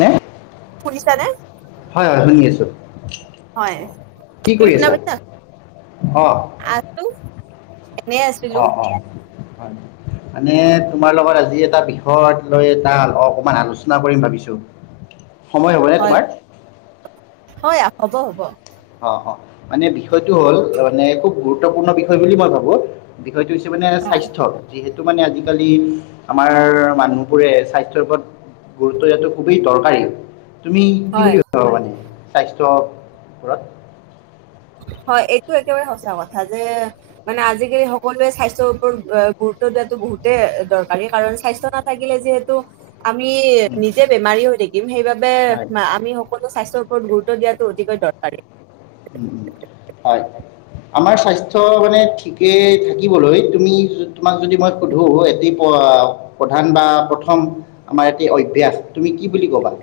নেে শুনিছানে? হয় হয় শুনি আছো হয় হয় তু শুনা পৈছা অঁ আছো এনেই আছিলো অঁ অঁ মানে তোমাৰ লগত আজি এটা বিষয়ত লৈ এটা অকমান আলোচনা কৰিম ভাবিছো সময় হ'বনে তোমাৰ হয় হ'ব হ'ব অ অ মানে বিষয়টো হ'ল মানে খুব গুৰুত্বপূৰ্ণ বিষয় বুলি মই ভাবো হয়টো হৈছে মানে স্বাস্থ্যৰ যিহেতু টো মানে আজিকালি আমাৰ মানুহবোৰে স্বাস্থ্যৰ ওপৰত গুৰুত্ব দিয়াটো খুবেই দৰকাৰী তুমি কি হয়, বুলি ভাবা মানে? স্বাস্থ্য ওপৰত? হয় এইটো একেবাৰে সঁচা কথা যে মানে আজিকালি সকলোৱে স্বাস্থ্ৰৰ ওপৰত গুৰুত্ব দিয়াতটো বহুতে দৰকাৰী কাৰণ স্বাস্থ্ৰ নাথাকিলে যিহেতু আমি উম, নিজে বেমাৰী হৈ থাকি থাকিম সেই বাবে হয় আমি সকলো স্বাস্থ্ৰ গুৰুত্ব দিয়াাতটো অধিকেই দৰকাৰী। আমাৰ স্বাস্থ্য মানে ঠিকে থাকিবলৈ তুমি তোমাক যদি মই সোধো, এটি প্ৰধান বা প্ৰথম আমাৰ এটি অভ্যাস তুমি কি বুলি কবা?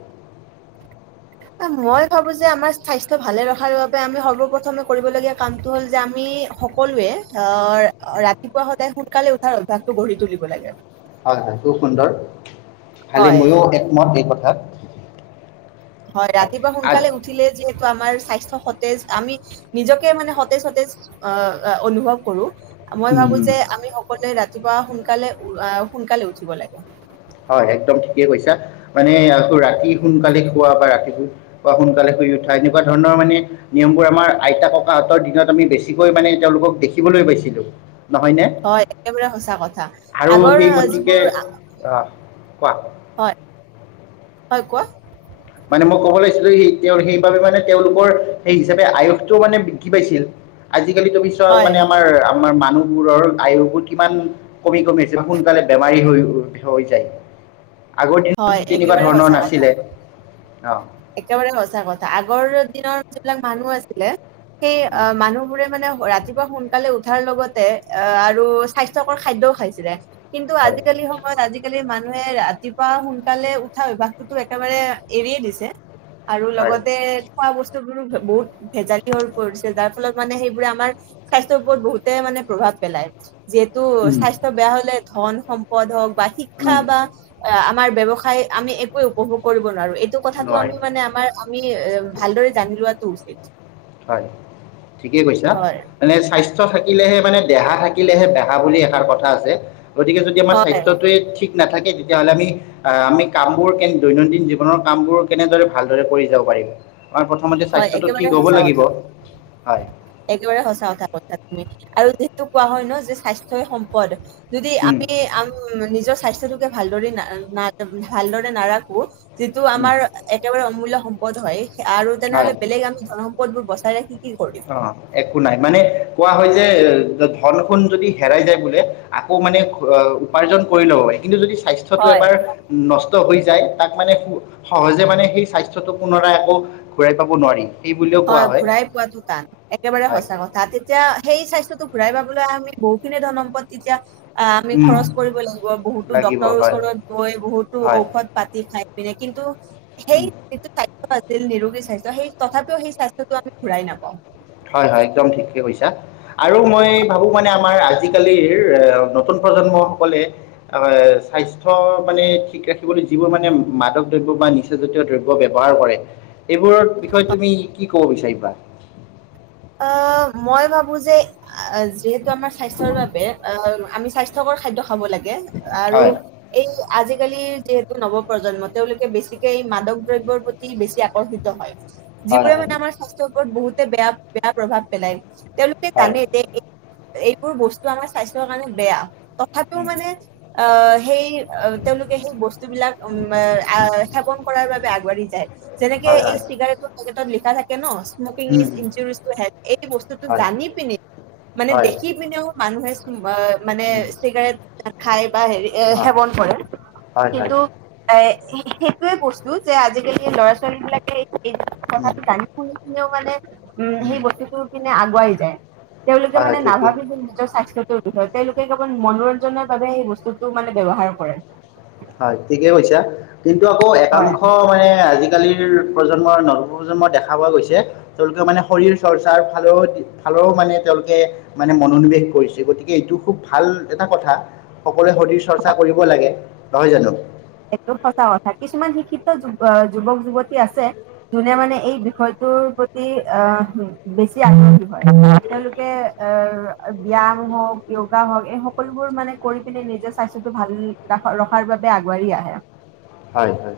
মই ভাবো যে আমাৰ স্বাস্থ্য ভালে ৰখাৰ বাবে আমি সৰ্ব প্ৰথমে কৰিবলগীয়া কামটো হ'ল যে আমি সকলোৱে আহ ৰাতিপুৱা সদায় সোনকালে উঠাৰ অভ্যাসটো গঢ়ি তুলিব লাগে। হয়-হয় খুব সুন্দৰ। খালি হয়, ময়ো একমত এই কথাত। [inaudible] হয়, ৰাতিপুৱা সোনকালে উঠিলে যিহেতু আমাৰ স্বাস্থ্য সতেজ আমি নিজকে মানে সতেজ সতেজ অহ অনুভৱ কৰো মই ভাবো উম, যে আমি সকলোৱে ৰাতি ৰাতিপুৱা সোনকালে আহ সোনকালে উঠিব লাগে। হয়, একদম ঠিকেই কৈছা মানে আকৌ ৰাতি সোনকালে খোৱা বা ৰাতিপুৱা সোনকালে শুই উঠা, এনেকুৱা ধৰণৰ মানে নিয়মবোৰ, আমাৰ আইতা, ককাহঁতৰ দিনত আমি বেছিকৈ মানে তেওঁলোকক দেখিবলৈ পাইছিলো। হয়, একেবাৰে সঁচা কথা আগৰ যিবোৰ অ' কোৱা। হয়, হয় কোৱা। মানে মই ক'ব লাগিছিলো সেই তেওঁ সেইবাবে মানে তেওঁলোকৰ, সেই হিচাপে আয়সটোও মানে বৃদ্ধি পাইছিল আজি তুমি তুমি চোৱা হয়, মানে আমাৰ, আমাৰ মানুহ মোৰৰ আয়ুসবোৰ কিমান কমি কমি আহিছে বা সোনকালে বেমাৰী হৈ হৈ যায়। আগৰ হয় দিনতো তেনেকুৱা একেবাৰে ধৰণৰ সঁচা কথা। নাছিলে। অহ। একেবাৰে সঁচা কথা, আগৰ দিনৰ যিবিলাক মানুহ আছিলে সেই অ' মানুহ বোৰে মানে ৰাতিপুৱা সোনকালে উঠাৰ লগতে অ' আৰু স্বাস্থ্যকৰ খাদ্যও খাইছিলে। কিন্তু হয় আজিকালি সময়ত আজিকালি মানুহ মানুহে ৰাতিপুৱা সোনকালে উঠা অভ্যাসটো একেবাৰে এৰিয়ে দিছে। আৰু হয় লগতে খোৱা-বস্তু বোৰো বহুত ভেজাল হৈ পৰিছে যাৰ ফলত মানে সেইবোৰে আমাৰ স্বাস্থ্যৰ ওপৰত বহুতে মানে প্ৰভাৱ পেলায়। যিহেতু উম, স্বাস্থ্য বেয়া হ'লে ধন সম্পদ হওক বা শিক্ষা উম, বা আ আমাৰ ব্যৱসায় আমি একোৱে উপভোগ কৰিব নোৱাৰো এ নোৱাৰি আমি মানে আমাৰ আমি ভালদৰে জানি লোৱাটো উচিত হয় ঠিকেই কৈছা হয়। মানে স্বাস্থ্য থাকিলেহে মানে দেহা থাকিলেহে বেহা বুলি এষাৰ কথা আছে। গতিকে যদি আমাৰ হয় স্বাস্থ্যটোৱে ঠিক। নাথাকে তেতিয়াহ'লে আমি, আমি কামবোৰ কেনেকৈ দৈনন্দিন জীৱনৰ কাম বোৰ কেনেদৰে ভালদৰে কৰি যাব পাৰিম। আমাৰ প্ৰথমতে হয় স্বাস্থ্যটো ঠিক একেবাৰে হ'ব সঁচা লাগিব কথা হয়। একেবাৰে সঁচা কথা কথা তুমি আৰু যিহেতু কোৱা হয় ন যে স্বাস্থ্য়ই সম্পদ যদি উম, আমি আম নিজ স্বাস্থ্যটোকে ভালদৰে ন ন ভালদৰে নাৰাখো যিটো উম, আমাৰ একেবাৰে মূল্য সম্পদ হয় আৰু হয় তেনেহ'লে বেলেগ আমি ধন সম্পদ বোৰ বস্তা ত কি কি কৰিম অ একো নাই মানে কোৱা হয় যে ধন খু যদি হেৰাই যায় বোলে আকৌ মানে উপাৰ্জন কৰি ল'ব পাৰি কিন্তু যদি স্বাস্থ্্যটো হয় এবাৰ নষ্ট হৈ যায় তাক মানে সহজে মানে সেই স্বাস্থ্্যটো পুনৰা একৌ ঘূৰাই পাব নোৱাৰি এই বুলিুলিও কোৱা হয় জ একেবাৰে হয় সঁচা কথা তেতিয়া সেই স্বাস্থ্্যটো ঘূৰাই পাবলৈ আমি বহুখিনি ধৰম্পদ তেতিয়া আহ আমি উম খৰচ কৰিব লাগিব বহুতো লাগিব ডক্তৰৰ হয় ওচৰত গৈ বহুতো হয় ঔষধ পাতি খাই পিনে কিন্তু সেই উম। যিটো স্বাস্থ ছিল নিৰোগী স্ব্থ্য সেই তথাপিও সেই স্বাস্থ্যতো আম ঘূৰাই নাপাওঁ হয় হয় একদম ঠিকে কৈছা আৰু মই ভাবো মানে আমাৰ আজিকালিৰ এ নতুন প্ৰজন্ম সকলে আহ স্বাস্থ্্য মানে ঠিক ৰাখিবলৈ যিবোৰ মানে মাদক দ্ৰব্য বা নিচাজাতীয় দ্ৰব্য ব্যৱহাৰ কৰে এইবোৰৰ বিষয়ে তুমি কি ক বিিষাবাৰ অ মই ভাবো যে যিহেতু আমাৰ স্বাস্থ্যৰ বাবে আমি স্বাস্থ্যকৰ খাদ্য হ'ব লাগে আৰু হয় এই আজিকালি যিহেতু নৱ প্ৰ্ৰজন্ম তেওঁলোকে বেছিকে এই মাদক দ্ৰব্যৰ প্ৰতি বেছি আকৰ্ষিত হয় হয় যিবোৰে হয় মানে আমাৰ স্বাস্থ্য বহুতে বেয়া বেয়া প্ৰভাৱ পেলায় তেওঁলোকে হয় হয় জানে এইবোৰ বস্তু আমাৰ স্বাস্থ্যৰ কাৰণে বেয়া তথাপিও মানে আ সেই অ তেওঁলোকে সেই বস্তু বিলাক উম সেৱন কৰাৰ বাবে আগবাঢ়ি যায় যেনেকে হয় এই হয় চিগাৰেটৰ পেটত লিখা থাকে কেনছ সমকিন উম, ইছ উম, ইঞ্জুৰ এই বস্তুতটো হয় জানি পিনেি মানে হয় দেখি পিনেও মানু [unintelligible] অ মানে উম, চিগাৰেট খাই বা হেৰি এ অ, সেৱন কৰে হয় হয় কিন্তু এে সে সাইটো এ কৈছো যে আজিকালি ল'ৰা ছোৱালী বিলাকে উম, [inaudible] সি মনে উম সেই বস্তুটোৰ পিনে আগুৱাই যায়ে যেনে তেওঁলোকে হয় হয় মানে ঠিকেই নাভাবে নিজৰ স্বাস্থ্যটোৰ তেওঁলোকে কেৱল মনোৰঞ্জনৰ বাবে সেই বস্তুটো মানে ব্যৱহাৰ কৰে হয় থিকেই কৈছা কিন্তু আকৌ হয় একাংশ মানে আজিকা আজিকালিৰ প্ৰজন্মৰ নৱপ্ৰজন্ম দেখা পোৱা গৈছে তেওঁলোকে মানে শৰীৰ চৰ্চাৰ ফালে ফালৰও মানে তেওঁলোকে মানে মনোনিৱেশ কৰিছে গতিকে এইটো খুব ভাল এটা কথা সকলোৱে শৰীৰ চৰ্চা কৰিব লাগে নহয় জানো এইটো সঁচা কথা কিছুমান শিক্ষিত যুৱক যুৱতী আছে জুনে মানে এই বিষয়টোৰ প্ৰতি আহ বেছি আগ্ৰহী হয় তেওঁলোকে আহ ব্য়াম হওক য়োগা হওক এই সকলোবোৰ মানে কৰি পিনে নিজৰ স্বাস্থ্যটো ভাল ৰখাৰ আগ বৰি আহে হয় হয়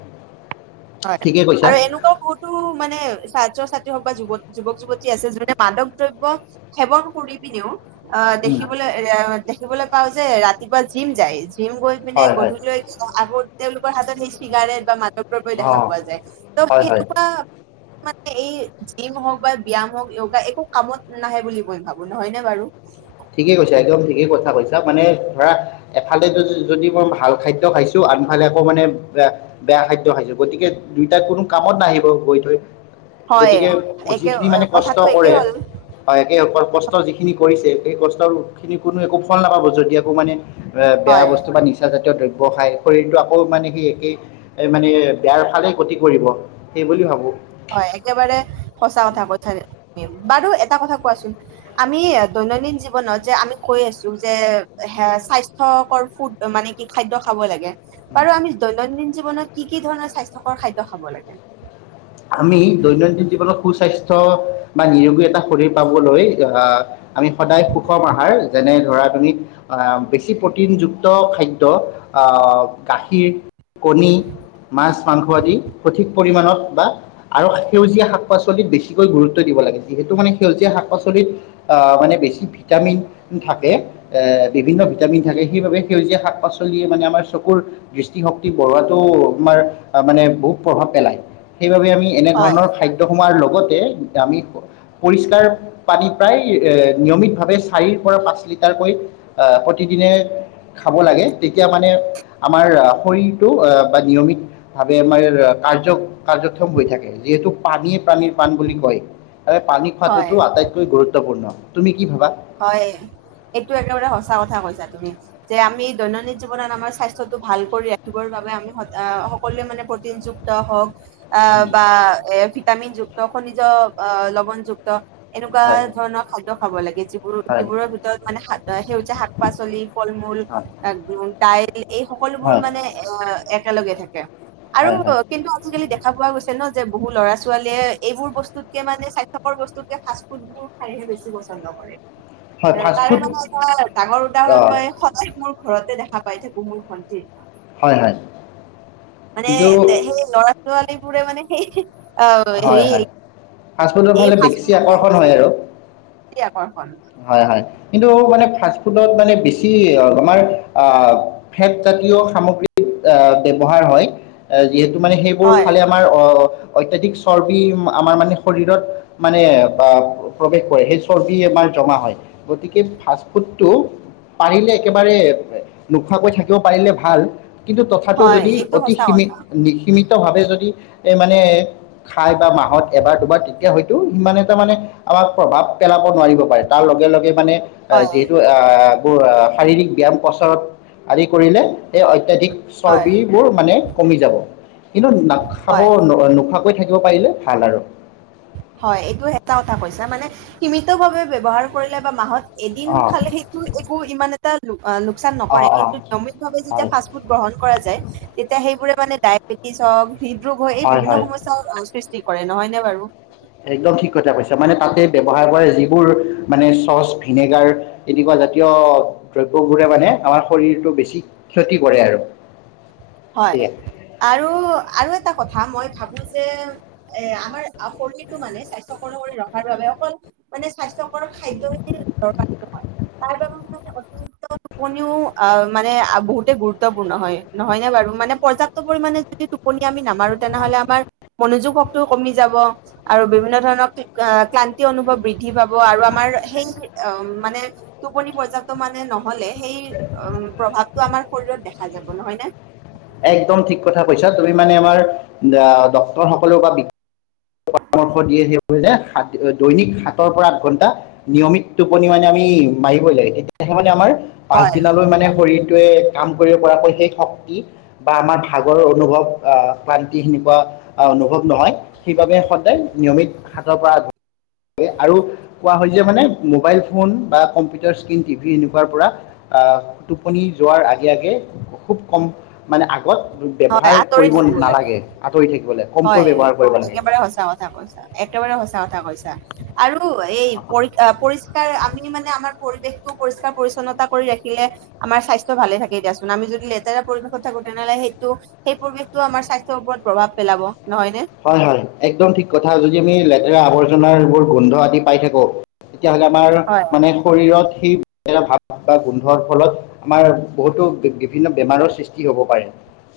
হয় ঠিকে কৈছা আৰু এনেকুৱাও বহুতো মানে ছাত্ৰ ছাত্ হওক বা যুৱক যুৱতী আছে যোনে মাদক দ্ৰব্য সেৱন কৰি পিনেও অ উম, দেখিবলৈ এ দেখিবলৈ দেখা পও যে ৰাতিপুৱা যিম যাই জিম গৈ পিনে হয় হয় গধূলি লৈ আগত তেওঁলোকে হাতত সেই চিগাৰেট বা মাদক দ্ৰব্য দেখা অঁ পোৱা যায় তো হয় হয় সনেকুৱা মানে এই জিম হওক বা ব্যায়াম হওঁক য়োগা একো কামত নাহে বুলি মই ভাবো নহয় নে বাৰু ঠিকেই কৈছা একদম ঠিকেই কথা কৈছা মানে ধৰা এফালে যদি মই ভাল খাদ্য খাইছো আনফালে আকৌ মানে ব বেয়া খাদ্য খাইছো গতিকে দুইটাত কোনো কামত নাহিব গৈ থৈ হয় গতিকে একে যিখিনি মানে কষ্ট কথাটো একেই কৰে হ'ল একেসকল কষ্ট যিখিনি কৰিছে- সেই কষ্ট, খিনি কোনো একো ফল নাপাব যদি আকৌ মানে- বে, বেয়া হয় বস্তু বা নিচা জাতীয় দ্ৰব্য- ব খায়, শৰীৰৰটো আকৌ মানে কি একেই এ মানে বেয়াৰ ফালে গতি কৰিব। হেই বুলি ভাবোঁ। হয়। একেবাৰে সচাঁ কথা কৈছে। বাৰু এটা কথা কোৱাচোন আমি দৈনন্দিন জীৱনত যে আমি কৈ আছো যে স্বাস্থ্যকৰ ফুড মানে কি খাদ্য খাব লাগে বাৰু আমি দৈনন্দিন জীৱনত কি কি ধৰণৰ স্বাস্থ্যকৰ খাদ্য খাব লাগে? আমি দৈনন্দিন জীৱনত সুস্বাস্থ্য বা নিৰোগী এটা শৰীৰ পাবলৈ আহ আমি সদায় সুষম আহাৰ, যেনে ধৰা তুমি আহ বেছি প্ৰটিনযুক্ত খাদ্য আহ গাখীৰ কণী, মাছ, মাংস আদি সঠিক। পৰিমাণত বা আৰু সেউজীয়া শাক-পাচলিত বেছিকৈ গুৰুত্ব দিব লাগে যিহেতু মানে সেউজীয়া শাক পাচলিত আহ মানে বেছি ভিটামিন থাকে এ বিভিন্ন ভিটামিন থাকে সেইবাবে সেউজীয়া শাক পাচলিয়ে মানে আমাৰ চকুৰ দৃষ্টিশক্তি বঢ়োৱাটো আমাৰ মানে বহুত প্ৰভাৱ পেলায়। সেইবাবে আমি হয় এনেধৰণৰ খাদ্য সোমাৰ লগ- আগতে আমি পৰিষ্কাৰ পানীত- প্ৰায় নিয়মিতভাৱে চাৰিৰ পৰা পাঁচ লিটাৰকৈ প্ৰতিদিনে খাব লাগে। তেতিয়া মানে আমাৰ শৰীৰটো বা নিয়মিতভাৱে আমাৰ কাৰ্য- কাৰ্যক্ষম হৈ থাকে যিহেতু পানীয়ে প্ৰাণীৰ প্ৰাণ বুলি কয়। এ পানী হয় খোৱাটোতো আটাইতকৈ গুৰুত্বপূৰ্ণ। তুমি কি ভাবা হয় এইটো একেবাৰে সঁচা কথা কৈছা তু মি, যে আমি দৈনন্দিন জীৱনত আমাৰ স্বাস্থ্যটো ভাল কৰি ৰাখিবৰ বাবে আমি স, সকলোৱে মানে প্ৰটিনযুক্ত হওঁক- অ বা এ ভিতামিন যুক্ত খনিজ অ' লৱণযুক্ত এনেকুৱা হয় ধৰণৰ খাদ্য খাব লাগে, যি- হয় সিবোৰৰ ভিতৰত মানে সেউজীয়া শাক-পাচলি, ফল- মূল, হয় দাইল এই সকলোবোৰ হয় মানে এ একেলগে থাকে। আৰু হয় হয় কিন্তু আজিকালি দেখা পোৱা গৈছে ন যে বহু ল'ৰা ছোৱালীয়ে এইবোৰ বস্তুতকে মানে স্বাস্থ্যকৰ বস্তুতকে ফাষ্টফুড বোৰ খাইহে বেছি পচন্দ কৰে। হয় এ' তাৰে ফাষ্টফুড মানে এটা ডাঙৰ উদাহৰণ অঁ মই সদায় মোৰ- ঘৰতে দেখা পাই থাকো মোৰ ভন্টি- হয় হয় মানে কিন্তু এ সেই লৰা-ছোৱালী এতিয়া মানে সেই অ' হয় হেৰি হয় ফাষ্টফুডৰ এই ফালে ফাষ্ট বেছি ফুড আকৰ্ষণ বেছি আকৰ্ষণ। হয়-হয়, কিন্তু- বহুত মানে ফাষ্টফোডত মানে বেছি আমাৰ আ ফেট জাতীয় সামগ্ৰী ব্যবহাৰ হয়। যিহেতু মানে সেইবোৰ হয় খালে আমাৰ আ অত্যাধিক চৰ্বি আমাৰ মানে শৰীৰত মানে প্ৰৱেশ কৰে সেই চৰ্বি আমাৰ জমা হয় গতিকে ফাষ্টফুডটো পাৰিলে একেবাৰে নোখোৱাকৈ থাকিব পাৰিলে ভাল কিন্তু তথাপি হয় যদি এইটো অতি সঁচা সীমিত কথা সীমিতভাৱে যদি এই মানে খাই বা মাহত এবাৰ দুবাৰ তেতিয়া হয়তো সিমান এটা মানে আমাক প্ৰভাৱ পেলাব নোৱাৰিব পাৰে তাৰ লগে লগে মানে অ হয় যিহেতু আ শাৰীৰিক ব্যায়াম প্ৰচাৰত আদি কৰিলে এই অত্যাধিক হয় চৰ্বিবোৰ মানে কমি যাব কিন্তু নাখাব হয় নোখোৱা দিব পাৰিলো ভাল আৰু হয় এইটো এটা কথা কৈছা মানে সীমিত ভাৱে ব্যৱহাৰ কৰিলে বা মাহত এদিন অঁ খালে সেইটো একো ইমান এটা অ লোকচান অঁ নকৰে অঁ কিন্তু নিয়মিতভাৱে যেতিয়া হয় ফাষ্ট ফুড গ্ৰহণ কৰা যায় তেতিয়া সেইবোৰে মানে ডায়েবেটিছ হওক হৃদৰোগ হয় এই বিভিন্ন সমস্যা কৰে নহয়নে বাৰু একদম ঠিক কথা কৈছা মানে তাতে ব্যৱহাৰ কৰা এইবোৰ মানে চচ ভিনেগাৰ এনেকুৱা জাতীয় দ্ৰব্যবোৰে মানে আমাৰ শৰীৰটো বেছি ক্ষতি কৰে আৰু হয় সেয়া আৰু আৰু এটা কথা মই ভাবো যে এ আমাৰ শৰীৰটো মানে স্বাস্থ্যয়কৰ কৰি ৰখাৰ বাবে অকল মানে স্বাস্থ্যকৰ খাদয়ই তাৰ বাবে মানে অতিৰিক্ত টোপনিও আহ মানে বহুতে গুৰুত্বপূৰ্ণ হয় নহয় বাৰু মানে পৰ্যাপ্ত পৰিমানে যদি টোপনি আমি নামাৰো তেনেহলে আমাৰ মনোযোগ শক্তিও কমি যাব আৰু বিভিন্ন ধৰণৰ ক্লান্তি অনুভৱ বৃদ্ধি পাব আৰু আমাৰ সেই মানে টোপনি পৰ্যাপ্ত মানে নহলে সেই প্ৰভাৱটো আমাৰ শৰীৰত দেখা যাব নহয় নে একদম ঠিক কথা কৈছা তুমি মানে আমাৰ ডক্তৰ সকলেও বা পৰামৰ্শ দিয়ে সেই যে দৈনিক হাতৰ পৰা আঠ ঘণ্টা নিয়মিত টোপনি মানে আমি মাৰিবই লাগে এতিয়াহে মানে আমাৰ পাচ হয় দিনলৈ মানে শৰীৰটোৱে কাম কৰিব পৰাকৈ সেই শক্তি বা আমাৰ ভাগৰ অনুভৱ আহ ক্লান্তি সনেকুৱা অনুভৱ নহয় সেইবাবে সদায় নিয়মিত হাতৰ পৰা আৰু কোৱা হয় যে মানে মোবাইল ফোন বা কম্পিউটাৰ স্ক্ৰীণ টিভি এনেকুৱাৰ পৰা টোপনি যোৱাৰ আগে আগে খুব কম মানে আগত হয় ব্যৱহাৰ আঁতৰি কৰিব থাকিব লাগে নালাগে আঁতৰি থাকিব লাগে কমকৈ হয় ব্যৱহাৰ কৰিব লাগে একেবাৰে সঁচা কথা কৈছা একেবাৰে সঁচা কথা কৈছা আৰু এই পৰি আমি মানে আমাৰ পৰিৱেশটো পৰিষ্কাৰ পৰিচ্ছন্নতা কৰি ৰাখিলে আমাৰ স্বাস্থ্য ভাল থাকে দিয়াচোন আমি যদি লেতেৰা পৰিৱেশত থাকো তেনেহ'লে সেই ত' সেই পৰিৱেশতো আমাৰ স্বাস্থ্যৰ ওপৰত প্ৰভাৱ পেলাব নহয় নে হয় হয় একদম ঠিক কথা যদি আমি লেতেৰা আৱৰ ঘাৰ বোৰ গোন্ধ আদি পাই থাকো তেতিয়াহলে আমাৰ হয় মানে শৰীৰত সি ভাত [unintelligible] গোন্ধৰ ফলত আমাৰ বহুতো বিভিন্ন বেমাৰৰ সৃষ্টি হ'ব পাৰে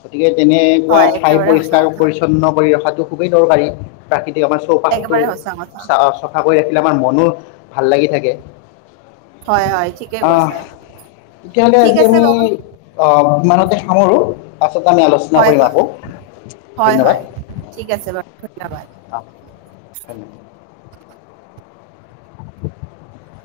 গতিকে তেনেকুৱা হয় ঠাই একেবাৰে সঁচা পৰিষ্কাৰ কথা পৰিচ্ছন্ন কৰি ৰখাত খুবেই দৰকাৰী প্ৰৃ আমাৰ চৌপাশটো একেবাৰে সঁচা কথা চ-চফা কৰি ৰাখিলে আমাৰ মন মানুহ ভাল লাগি থাকে। হয় হয় ঠিকে অ, কৈছা তেতিয়াহলে ঠিক আজি আছে আমি বাৰু অ ইমানতে সামৰো। আমি আলোচনা হয় কৰিম হয় আকৌ হয় ধন্যবাদ। হয় ঠিক আছে বাৰু আহ, ধন্যবাদ। ধন্যবাদ অ।